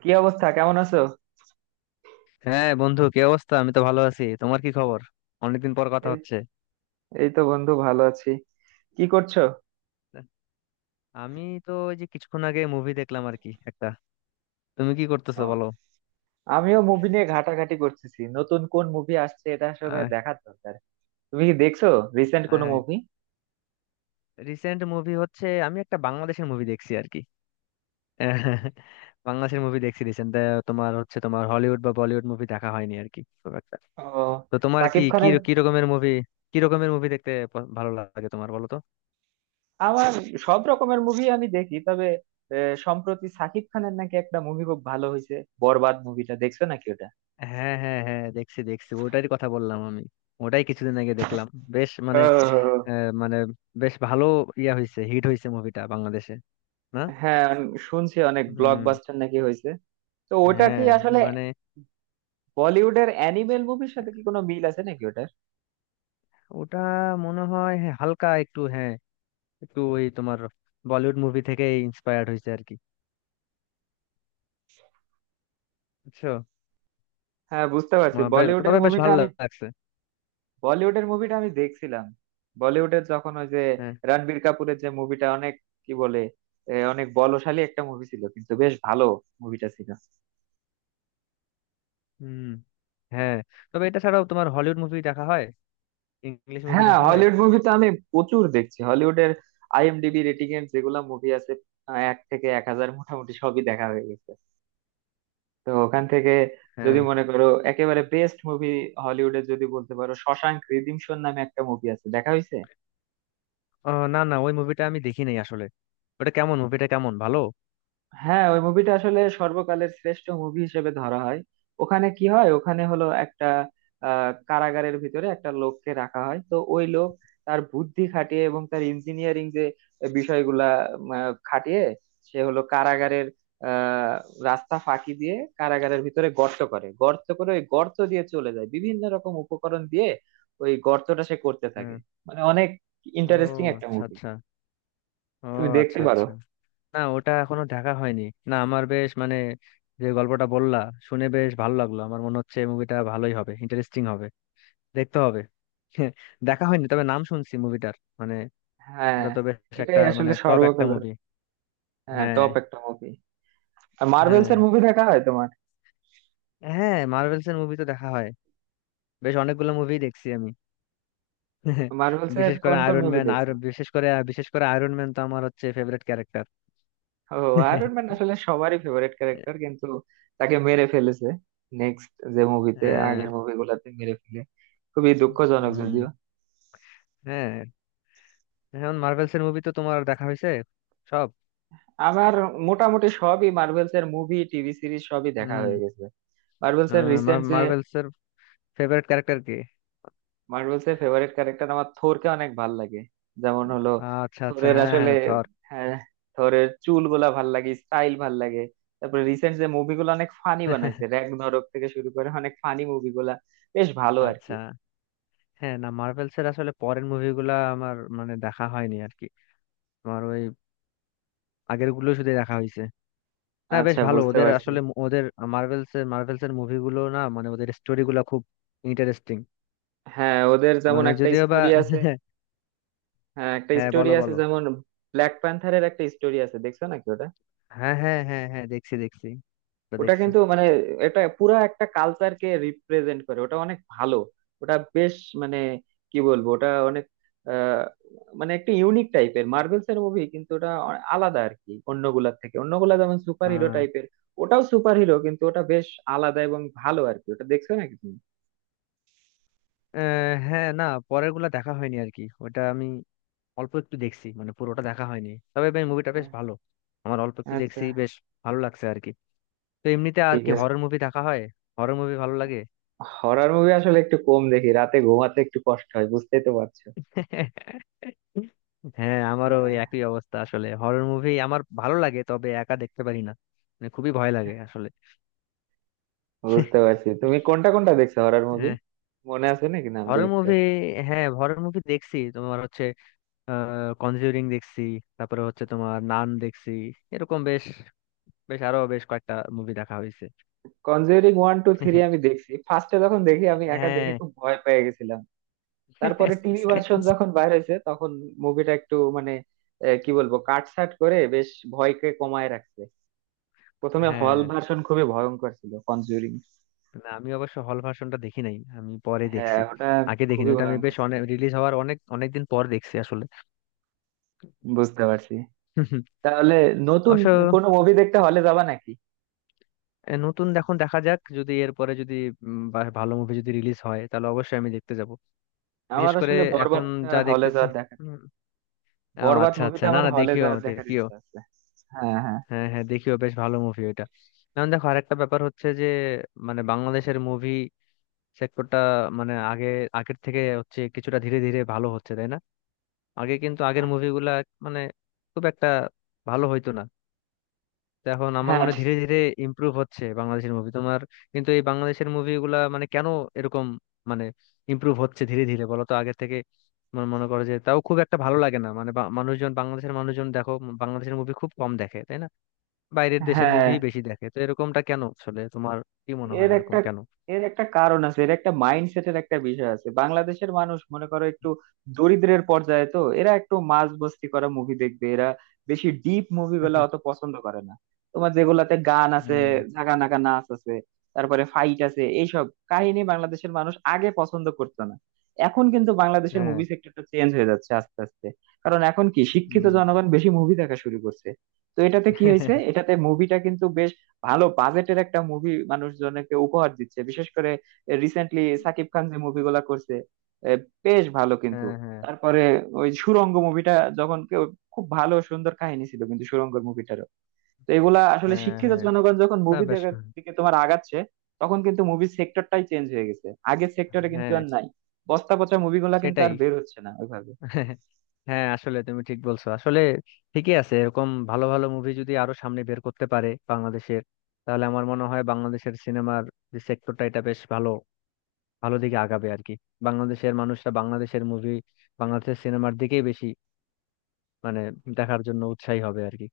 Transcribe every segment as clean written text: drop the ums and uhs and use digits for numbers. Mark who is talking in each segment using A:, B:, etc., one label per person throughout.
A: কি অবস্থা, কেমন আছো?
B: হ্যাঁ বন্ধু, কি অবস্থা? আমি তো ভালো আছি। তোমার কি খবর? অনেকদিন পর কথা
A: এই
B: হচ্ছে।
A: এই তো, বন্ধু, ভালো আছি। কি করছো?
B: আমি তো ওই যে কিছুক্ষণ আগে মুভি দেখলাম আর কি একটা। তুমি কি করতেছো
A: ও,
B: বলো।
A: আমিও মুভি নিয়ে ঘাটাঘাটি করতেছি, নতুন কোন মুভি আসছে এটা আসলে
B: আহ,
A: দেখার দরকার। তুমি কি দেখছো, রিসেন্ট কোনো
B: আহ,
A: মুভি?
B: রিসেন্ট মুভি হচ্ছে, আমি একটা বাংলাদেশের মুভি দেখছি আর কি। আহ, বাংলাদেশের মুভি দেখছি রিসেন্ট। তোমার হলিউড বা বলিউড মুভি দেখা হয়নি আর কি খুব একটা।
A: ও,
B: তো তোমার কি
A: সাকিব
B: কি
A: খানের।
B: কি রকমের মুভি কি রকমের মুভি দেখতে ভালো লাগে তোমার? বলো তো।
A: আমার সব রকমের মুভি আমি দেখি, তবে সম্প্রতি সাকিব খানের নাকি একটা মুভি খুব ভালো হয়েছে। বরবাদ মুভিটা দেখছো নাকি ওটা?
B: হ্যাঁ, হ্যাঁ, হ্যাঁ, দেখছি, দেখছি, ওটারই কথা বললাম আমি। ওটাই কিছুদিন আগে দেখলাম। বেশ, মানে,
A: ও,
B: মানে বেশ ভালো। ইয়া, হয়েছে, হিট হয়েছে মুভিটা বাংলাদেশে। না।
A: হ্যাঁ। আমি শুনছি অনেক
B: হুম।
A: ব্লকবাস্টার নাকি হয়েছে। তো ওটা কি
B: হ্যাঁ,
A: আসলে
B: মানে
A: বলিউডের অ্যানিমেল মুভির সাথে কি কোনো মিল আছে নাকি?
B: ওটা মনে হয়, হ্যাঁ, হালকা একটু, হ্যাঁ, একটু ওই তোমার বলিউড মুভি থেকে ইন্সপায়ার্ড হয়েছে আর কি। বুঝছো?
A: হ্যাঁ, বুঝতে পারছি। বলিউডের
B: তবে বেশ
A: মুভিটা
B: ভালো
A: আমি,
B: লাগছে।
A: বলিউডের মুভিটা আমি দেখছিলাম। বলিউডের যখন ওই যে
B: হ্যাঁ।
A: রণবীর কাপুরের, যে মুভিটা অনেক, কি বলে, অনেক বলশালী একটা মুভি ছিল, কিন্তু বেশ ভালো মুভিটা ছিল।
B: হুম। হ্যাঁ, তবে এটা ছাড়াও তোমার হলিউড মুভি দেখা হয়? ইংলিশ মুভি
A: হ্যাঁ,
B: দেখা হয়?
A: হলিউড মুভি তো আমি প্রচুর দেখছি। হলিউডের আইএমডিবি রেটিং এর যেগুলা মুভি আছে, এক থেকে 1000 মোটামুটি সবই দেখা হয়ে গেছে। তো ওখান থেকে
B: হ্যাঁ।
A: যদি মনে করো একেবারে বেস্ট মুভি হলিউডের, যদি বলতে পারো, শশাঙ্ক রিডিমশন নামে একটা মুভি আছে, দেখা হয়েছে?
B: ও, না না, ওই মুভিটা আমি দেখি নাই আসলে। ওটা কেমন? মুভিটা কেমন? ভালো?
A: হ্যাঁ, ওই মুভিটা আসলে সর্বকালের শ্রেষ্ঠ মুভি হিসেবে ধরা হয়। ওখানে কি হয়, ওখানে হলো একটা কারাগারের ভিতরে একটা লোককে রাখা হয়। তো ওই লোক তার বুদ্ধি খাটিয়ে এবং তার ইঞ্জিনিয়ারিং যে বিষয়গুলা খাটিয়ে সে হলো কারাগারের আহ রাস্তা ফাঁকি দিয়ে কারাগারের ভিতরে গর্ত করে গর্ত করে ওই গর্ত দিয়ে চলে যায় বিভিন্ন রকম উপকরণ দিয়ে। ওই গর্তটা সে করতে থাকে।
B: হ্যাঁ।
A: মানে অনেক
B: ও,
A: ইন্টারেস্টিং একটা
B: আচ্ছা,
A: মুভি।
B: আচ্ছা। ও,
A: তুমি দেখতে
B: আচ্ছা,
A: পারো।
B: আচ্ছা। না, ওটা এখনো দেখা হয়নি। না, আমার বেশ মানে, যে গল্পটা বললা শুনে বেশ ভালো লাগলো, আমার মনে হচ্ছে মুভিটা ভালোই হবে, ইন্টারেস্টিং হবে। দেখতে হবে। দেখা হয়নি তবে নাম শুনছি মুভিটার। মানে
A: হ্যাঁ,
B: ওটা তো বেশ একটা,
A: এটাই
B: মানে
A: আসলে
B: টপ একটা
A: সর্বকালের,
B: মুভি।
A: হ্যাঁ,
B: হ্যাঁ।
A: টপ একটা মুভি। আর মার্ভেলস
B: হ্যাঁ,
A: এর মুভি দেখা হয় তোমার?
B: হ্যাঁ, মার্ভেলস এর মুভি তো দেখা হয়। বেশ অনেকগুলো মুভি দেখছি আমি।
A: মার্ভেলস এর
B: বিশেষ করে
A: কোন কোন
B: আয়রন
A: মুভি
B: ম্যান, আর
A: দেখছো?
B: বিশেষ করে আয়রন ম্যান তো আমার হচ্ছে ফেভারিট ক্যারেক্টার।
A: ও, আয়রন ম্যান আসলে সবারই ফেভারিট ক্যারেক্টার, কিন্তু তাকে মেরে ফেলেছে নেক্সট যে মুভিতে,
B: হ্যাঁ।
A: আগের মুভিগুলোতে মেরে ফেলে। খুবই দুঃখজনক
B: হুম।
A: যদিও।
B: হ্যাঁ, এখন মার্ভেলস এর মুভি তো তোমার দেখা হয়েছে সব?
A: আমার মোটামুটি সবই মার্ভেলস এর মুভি, টিভি সিরিজ সবই দেখা
B: হুম।
A: হয়ে গেছে। মার্ভেলস এর রিসেন্ট
B: মার্ভেলস এর ফেভারিট ক্যারেক্টার কি?
A: মার্ভেলস এর ফেভারিট ক্যারেক্টার আমার থোরকে অনেক ভাল লাগে। যেমন হলো
B: আচ্ছা, আচ্ছা,
A: থোরের
B: হ্যাঁ,
A: আসলে,
B: হ্যাঁ, থর।
A: হ্যাঁ, থোরের চুলগুলা ভাল লাগে, স্টাইল ভাল লাগে। তারপরে রিসেন্ট যে মুভিগুলো অনেক ফানি বানাইছে, র‍্যাগনারক থেকে শুরু করে অনেক ফানি মুভিগুলা বেশ ভালো আর কি।
B: আচ্ছা। হ্যাঁ, না, মার্ভেলস এর আসলে পরের মুভিগুলা আমার মানে দেখা হয়নি আর কি। আমার ওই আগের গুলো শুধু দেখা হয়েছে। না, বেশ
A: আচ্ছা,
B: ভালো
A: বুঝতে
B: ওদের
A: পারছি।
B: আসলে ওদের মার্ভেলস এর মুভিগুলো, না মানে ওদের স্টোরি গুলা খুব ইন্টারেস্টিং।
A: হ্যাঁ, ওদের যেমন
B: মানে
A: একটা
B: যদিও বা,
A: স্টোরি আছে, হ্যাঁ একটা
B: হ্যাঁ,
A: স্টোরি
B: বলো,
A: আছে
B: বলো।
A: যেমন ব্ল্যাক প্যান্থারের একটা স্টোরি আছে, দেখছো নাকি ওটা?
B: হ্যাঁ, হ্যাঁ, হ্যাঁ, হ্যাঁ, দেখছি, দেখছি। ওটা
A: ওটা
B: দেখছি।
A: কিন্তু মানে এটা পুরা একটা কালচারকে রিপ্রেজেন্ট করে, ওটা অনেক ভালো। ওটা বেশ, মানে কি বলবো, ওটা অনেক আহ, মানে একটা ইউনিক টাইপের মার্ভেলস এর মুভি, কিন্তু ওটা আলাদা আর কি অন্যগুলার থেকে। অন্যগুলা যেমন সুপার হিরো
B: আহ
A: টাইপের, ওটাও সুপার হিরো, কিন্তু ওটা বেশ আলাদা এবং ভালো আর কি। ওটা দেখছো নাকি তুমি?
B: আহ, হ্যাঁ, না, পরের গুলা দেখা হয়নি আর কি। ওটা আমি অল্প একটু দেখছি, মানে পুরোটা দেখা হয়নি, তবে ভাই মুভিটা
A: আহ,
B: বেশ ভালো। আমার অল্প একটু
A: আচ্ছা,
B: দেখছি, বেশ ভালো লাগছে আর কি। তো এমনিতে আর
A: ঠিক
B: কি,
A: আছে।
B: হরর মুভি দেখা হয়? হরর মুভি ভালো লাগে?
A: হরর মুভি আসলে একটু কম দেখি, রাতে ঘুমাতে একটু কষ্ট হয়, বুঝতেই তো পারছো।
B: হ্যাঁ, আমারও ওই
A: হ্যাঁ,
B: একই অবস্থা আসলে। হরর মুভি আমার ভালো লাগে, তবে একা দেখতে পারি না, মানে খুবই ভয় লাগে আসলে।
A: বুঝতে পারছি। তুমি কোনটা কোনটা দেখছো হরর মুভি, মনে আছে নাকি নাম দু
B: হরর
A: একটা?
B: মুভি, হ্যাঁ হরর মুভি দেখছি। তোমার হচ্ছে কনজিউরিং দেখছি, তারপরে হচ্ছে তোমার নান দেখছি, এরকম বেশ বেশ আরো বেশ কয়েকটা মুভি দেখা হয়েছে।
A: কনজিউরিং ওয়ান টু থ্রি আমি দেখছি, ফার্স্টে যখন দেখি আমি একা
B: হ্যাঁ,
A: দেখে খুব ভয় পেয়ে গেছিলাম। তারপরে টিভি ভার্সন যখন বাইর হয়েছে তখন মুভিটা একটু মানে কি বলবো কাটছাট করে বেশ ভয়কে কমায় রাখছে। প্রথমে
B: হ্যাঁ,
A: হল ভার্সন খুবই ভয়ঙ্কর ছিল কনজিউরিং।
B: না আমি অবশ্য হল ভার্সনটা দেখি নাই, আমি পরে
A: হ্যাঁ,
B: দেখছি।
A: ওটা
B: আগে দেখিনি
A: খুবই
B: ওটা আমি,
A: ভয়ঙ্কর
B: বেশ
A: ছিল।
B: অনেক রিলিজ হওয়ার অনেক অনেক দিন পর দেখছি আসলে।
A: বুঝতে পারছি। তাহলে নতুন
B: অবশ্য।
A: কোনো মুভি দেখতে হলে যাবা নাকি?
B: নতুন এখন দেখা যাক, যদি এরপরে যদি বা ভালো মুভি যদি রিলিজ হয় তাহলে অবশ্যই আমি দেখতে যাব। বিশেষ
A: আমার
B: করে
A: আসলে
B: এখন
A: বরবাদটা
B: যা
A: হলে
B: দেখতেছি।
A: যাওয়ার দেখা,
B: উম, ও,
A: বরবাদ
B: আচ্ছা, আচ্ছা,
A: মুভিটা
B: না
A: আমার
B: না,
A: হলে
B: দেখিও,
A: যাওয়ার দেখার
B: দেখিও।
A: ইচ্ছা আছে। হ্যাঁ, হ্যাঁ,
B: হ্যাঁ, হ্যাঁ, দেখিও, বেশ ভালো মুভি ওইটা। এখন দেখো, আরেকটা ব্যাপার হচ্ছে যে, মানে বাংলাদেশের মুভি সেক্টরটা, মানে আগে, আগের থেকে হচ্ছে কিছুটা ধীরে ধীরে ভালো হচ্ছে তাই না? আগে কিন্তু আগের মুভিগুলা মানে খুব একটা ভালো হইতো না। তো এখন আমার
A: হ্যাঁ,
B: মনে হয় ধীরে ধীরে ইমপ্রুভ হচ্ছে বাংলাদেশের মুভি, তোমার। কিন্তু এই বাংলাদেশের মুভিগুলা মানে কেন এরকম, মানে ইমপ্রুভ হচ্ছে ধীরে ধীরে বলো তো আগের থেকে? মনে মনে করো যে তাও খুব একটা ভালো লাগে না, মানে মানুষজন, বাংলাদেশের মানুষজন দেখো, বাংলাদেশের মুভি খুব কম দেখে তাই না। বাইরের দেশের
A: হ্যাঁ।
B: মুভি বেশি দেখে, তো এরকমটা কেন আসলে? তোমার কি মনে হয়
A: এর
B: এরকম
A: একটা
B: কেন?
A: এর একটা কারণ আছে, এর একটা মাইন্ডসেটের একটা বিষয় আছে। বাংলাদেশের মানুষ, মনে করো, একটু দরিদ্রের পর্যায়ে, তো এরা একটু মাঝ মস্তি করা মুভি দেখবে। এরা বেশি ডিপ মুভি গুলা অত পছন্দ করে না। তোমার যেগুলাতে গান আছে,
B: হ্যাঁ,
A: ঝাগা নাগা নাচ আছে, তারপরে ফাইট আছে, এইসব কাহিনী বাংলাদেশের মানুষ আগে পছন্দ করতো না। এখন কিন্তু বাংলাদেশের
B: হ্যাঁ।
A: মুভি সেক্টরটা চেঞ্জ হয়ে যাচ্ছে আস্তে আস্তে, কারণ এখন কি শিক্ষিত
B: হুম।
A: জনগণ বেশি মুভি দেখা শুরু করছে। তো এটাতে কি হয়েছে, এটাতে মুভিটা কিন্তু বেশ ভালো বাজেটের একটা মুভি মানুষজনকে উপহার দিচ্ছে। বিশেষ করে রিসেন্টলি সাকিব খান যে মুভিগুলা করছে, এ, বেশ ভালো কিন্তু।
B: হ্যাঁ, হ্যাঁ,
A: তারপরে ওই সুড়ঙ্গ মুভিটা যখন কেউ, খুব ভালো সুন্দর কাহিনী ছিল কিন্তু সুড়ঙ্গ মুভিটারও। তো এগুলা আসলে
B: হ্যাঁ,
A: শিক্ষিত
B: হ্যাঁ।
A: জনগণ যখন
B: না,
A: মুভি
B: বেশ
A: দেখার
B: ভালো।
A: দিকে তোমার আগাচ্ছে, তখন কিন্তু মুভি সেক্টরটাই চেঞ্জ হয়ে গেছে। আগের সেক্টরে কিন্তু
B: হ্যাঁ,
A: আর নাই, বস্তা পচা মুভিগুলা কিন্তু
B: সেটাই।
A: আর বের হচ্ছে না ওইভাবে।
B: হ্যাঁ আসলে তুমি ঠিক বলছো আসলে। ঠিকই আছে, এরকম ভালো ভালো মুভি যদি আরো সামনে বের করতে পারে বাংলাদেশের, তাহলে আমার মনে হয় বাংলাদেশের সিনেমার যে সেক্টরটা, এটা বেশ ভালো, ভালো দিকে আগাবে আর কি। বাংলাদেশের মানুষরা বাংলাদেশের মুভি, বাংলাদেশের সিনেমার দিকেই বেশি মানে দেখার জন্য উৎসাহী হবে আর কি।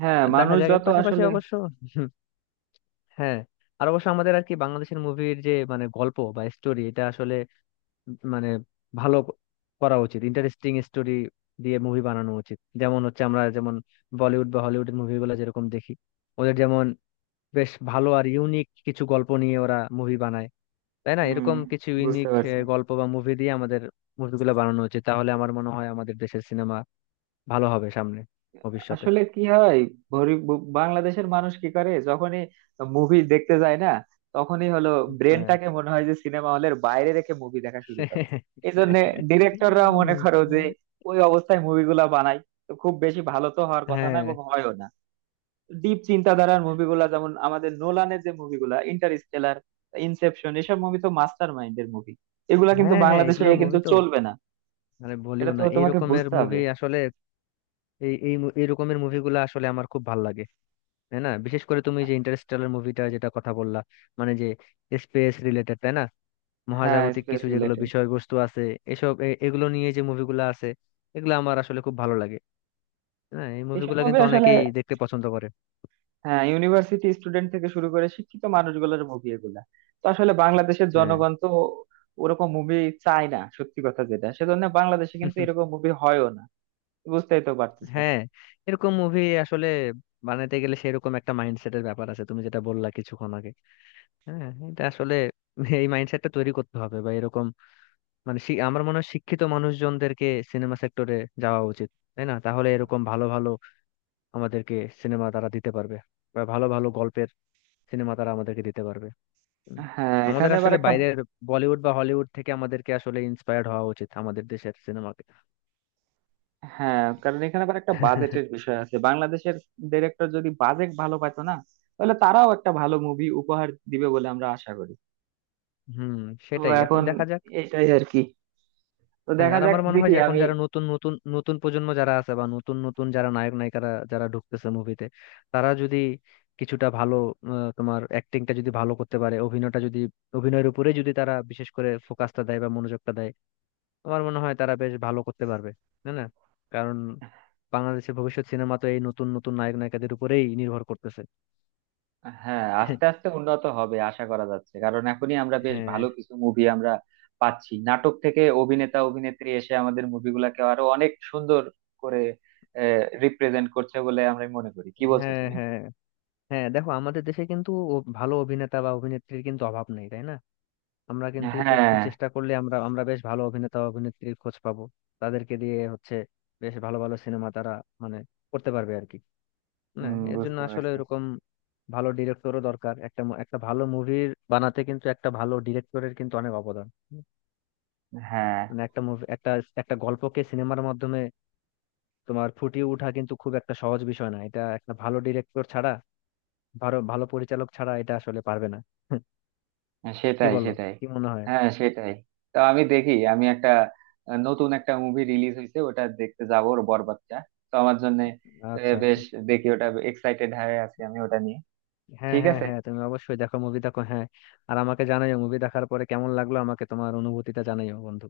A: হ্যাঁ,
B: দেখা
A: মানুষ
B: যাক, এর
A: যত
B: পাশাপাশি
A: আসলে,
B: অবশ্য। হ্যাঁ, আর অবশ্য আমাদের আর কি বাংলাদেশের মুভির যে মানে গল্প বা স্টোরি, এটা আসলে মানে ভালো করা উচিত। ইন্টারেস্টিং স্টোরি দিয়ে মুভি বানানো উচিত, যেমন হচ্ছে আমরা যেমন বলিউড বা হলিউডের মুভিগুলো যেরকম দেখি, ওদের যেমন বেশ ভালো আর ইউনিক কিছু গল্প নিয়ে ওরা মুভি বানায় তাই না,
A: হুম,
B: এরকম কিছু
A: বুঝতে
B: ইউনিক
A: পারছি।
B: গল্প বা মুভি দিয়ে আমাদের মুভিগুলো বানানো উচিত। তাহলে আমার মনে হয় আমাদের দেশের সিনেমা ভালো হবে সামনে, ভবিষ্যতে।
A: আসলে কি হয়, গরিব বাংলাদেশের মানুষ কি করে, যখনই মুভি দেখতে যায় না, তখনই হলো
B: হ্যাঁ।
A: ব্রেনটাকে মনে হয় যে সিনেমা হলের বাইরে রেখে মুভি দেখা শুরু করে।
B: হ্যাঁ,
A: এই জন্য ডিরেক্টররাও মনে করো যে ওই অবস্থায় মুভিগুলা বানায়, তো খুব বেশি ভালো তো হওয়ার কথা না,
B: হ্যাঁ,
A: এবং হয়ও না। ডিপ চিন্তাধারার মুভিগুলা যেমন আমাদের নোলানের যে মুভিগুলা, ইন্টারস্টেলার, ইনসেপশন, এসব মুভি তো মাস্টার মাইন্ডের মুভি, এগুলা কিন্তু
B: হ্যাঁ। হ্যাঁ,
A: বাংলাদেশে
B: এগুলো
A: কিন্তু
B: মুভি তো,
A: চলবে না।
B: মানে
A: এটা
B: বলিও
A: তো
B: না, এই
A: তোমাকে
B: রকমের
A: বুঝতে হবে।
B: মুভি আসলে। এই এই মু- এই রকমের মুভিগুলো আসলে আমার খুব ভালো লাগে। তাই না? বিশেষ করে তুমি যে ইন্টারস্টেলার মুভিটা যেটা কথা বললা, মানে যে স্পেস রিলেটেড তাই না?
A: হ্যাঁ,
B: মহাজাগতিক
A: স্পেস
B: কিছু যেগুলো
A: রিলেটেড
B: বিষয়বস্তু আছে, এসব এগুলো নিয়ে যে মুভিগুলো আছে, এগুলো আমার আসলে খুব ভালো লাগে। হ্যাঁ, এই
A: এইসব
B: মুভিগুলো
A: মুভি
B: কিন্তু
A: আসলে,
B: অনেকেই দেখতে পছন্দ করে।
A: হ্যাঁ, ইউনিভার্সিটি স্টুডেন্ট থেকে শুরু করে শিক্ষিত মানুষগুলোর মুভি এগুলা। তো আসলে বাংলাদেশের
B: হ্যাঁ।
A: জনগণ তো ওরকম মুভি চায় না সত্যি কথা যেটা, সেজন্য বাংলাদেশে কিন্তু এরকম মুভি হয়ও না। বুঝতেই তো পারতেছো।
B: হ্যাঁ, এরকম মুভি আসলে বানাতে গেলে সেরকম একটা মাইন্ডসেটের ব্যাপার আছে, তুমি যেটা বললা কিছুক্ষণ আগে। হ্যাঁ, এটা আসলে এই মাইন্ডসেটটা তৈরি করতে হবে বা এরকম, মানে আমার মনে হয় শিক্ষিত মানুষজনদেরকে সিনেমা সেক্টরে যাওয়া উচিত। তাই না? তাহলে এরকম ভালো ভালো আমাদেরকে সিনেমা তারা দিতে পারবে, বা ভালো ভালো গল্পের সিনেমা তারা আমাদেরকে দিতে পারবে। উম,
A: হ্যাঁ,
B: আমাদের
A: এখানে আবার
B: আসলে
A: একটা,
B: বাইরের বলিউড বা হলিউড থেকে আমাদেরকে আসলে ইন্সপায়ার্ড হওয়া উচিত, আমাদের দেশের সিনেমাকে।
A: হ্যাঁ কারণ এখানে আবার একটা বাজেটের বিষয় আছে। বাংলাদেশের ডিরেক্টর যদি বাজেট ভালো পাইতো না, তাহলে তারাও একটা ভালো মুভি উপহার দিবে বলে আমরা আশা করি।
B: হুম,
A: তো
B: সেটাই এখন
A: এখন
B: দেখা যাক।
A: এটাই আর কি, তো
B: হ্যাঁ,
A: দেখা
B: আর
A: যাক
B: আমার মনে হয়
A: দেখি
B: যে এখন
A: আমি।
B: যারা নতুন নতুন নতুন প্রজন্ম যারা আছে, বা নতুন নতুন যারা নায়ক নায়িকারা যারা ঢুকতেছে মুভিতে, তারা যদি কিছুটা ভালো তোমার অ্যাক্টিংটা যদি ভালো করতে পারে, অভিনয়টা যদি, অভিনয়ের উপরে যদি তারা বিশেষ করে ফোকাসটা দেয় বা মনোযোগটা দেয়, আমার মনে হয় তারা বেশ ভালো করতে পারবে, তাই না? কারণ বাংলাদেশের ভবিষ্যৎ সিনেমা তো এই নতুন নতুন নায়ক নায়িকাদের উপরেই নির্ভর করতেছে।
A: হ্যাঁ, আস্তে আস্তে উন্নত হবে আশা করা যাচ্ছে, কারণ এখনই আমরা বেশ
B: হ্যাঁ,
A: ভালো কিছু মুভি আমরা পাচ্ছি। নাটক থেকে অভিনেতা অভিনেত্রী এসে আমাদের মুভিগুলাকে আরো অনেক সুন্দর করে রিপ্রেজেন্ট করছে বলে আমরা মনে করি। কি বলছো
B: হ্যাঁ।
A: তুমি?
B: হ্যাঁ, হ্যাঁ, দেখো আমাদের দেশে কিন্তু ভালো অভিনেতা বা অভিনেত্রীর কিন্তু অভাব নেই, তাই না? আমরা কিন্তু একটু
A: হ্যাঁ,
B: চেষ্টা করলে আমরা আমরা বেশ ভালো অভিনেতা অভিনেত্রীর খোঁজ পাবো। তাদেরকে দিয়ে হচ্ছে বেশ ভালো ভালো সিনেমা তারা, মানে করতে পারবে আর কি। না,
A: হুম,
B: এর জন্য
A: বুঝতে
B: আসলে
A: পারছি।
B: এরকম ভালো ডিরেক্টরও দরকার। একটা একটা ভালো মুভির বানাতে কিন্তু একটা ভালো ডিরেক্টরের কিন্তু অনেক অবদান।
A: হ্যাঁ,
B: মানে একটা মুভি, একটা একটা গল্পকে সিনেমার মাধ্যমে তোমার ফুটিয়ে ওঠা কিন্তু খুব একটা সহজ বিষয় না, এটা একটা ভালো ডিরেক্টর ছাড়া, ভালো ভালো পরিচালক ছাড়া এটা আসলে পারবে না। কি
A: সেটাই
B: বলো?
A: সেটাই।
B: কি মনে হয়?
A: হ্যাঁ, সেটাই। তো আমি দেখি, আমি একটা নতুন একটা মুভি রিলিজ হয়েছে, ওটা দেখতে যাবো, ওর বরবাদটা। তো আমার জন্য
B: আচ্ছা,
A: বেশ,
B: আচ্ছা,
A: দেখি ওটা, এক্সাইটেড হয়ে আছি আমি ওটা নিয়ে।
B: হ্যাঁ,
A: ঠিক
B: হ্যাঁ,
A: আছে।
B: হ্যাঁ, তুমি অবশ্যই দেখো, মুভি দেখো, হ্যাঁ। আর আমাকে জানাইও মুভি দেখার পরে কেমন লাগলো, আমাকে তোমার অনুভূতিটা জানাইও বন্ধু।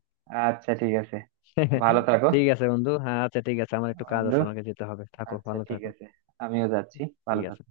A: আচ্ছা, ঠিক আছে। ভালো থাকো,
B: ঠিক আছে বন্ধু, হ্যাঁ, আচ্ছা, ঠিক আছে। আমার একটু কাজ
A: বন্ধু।
B: আছে, আমাকে যেতে হবে, থাকো,
A: আচ্ছা,
B: ভালো
A: ঠিক
B: থাকো।
A: আছে, আমিও যাচ্ছি,
B: ঠিক
A: ভালো
B: আছে।
A: থাকো।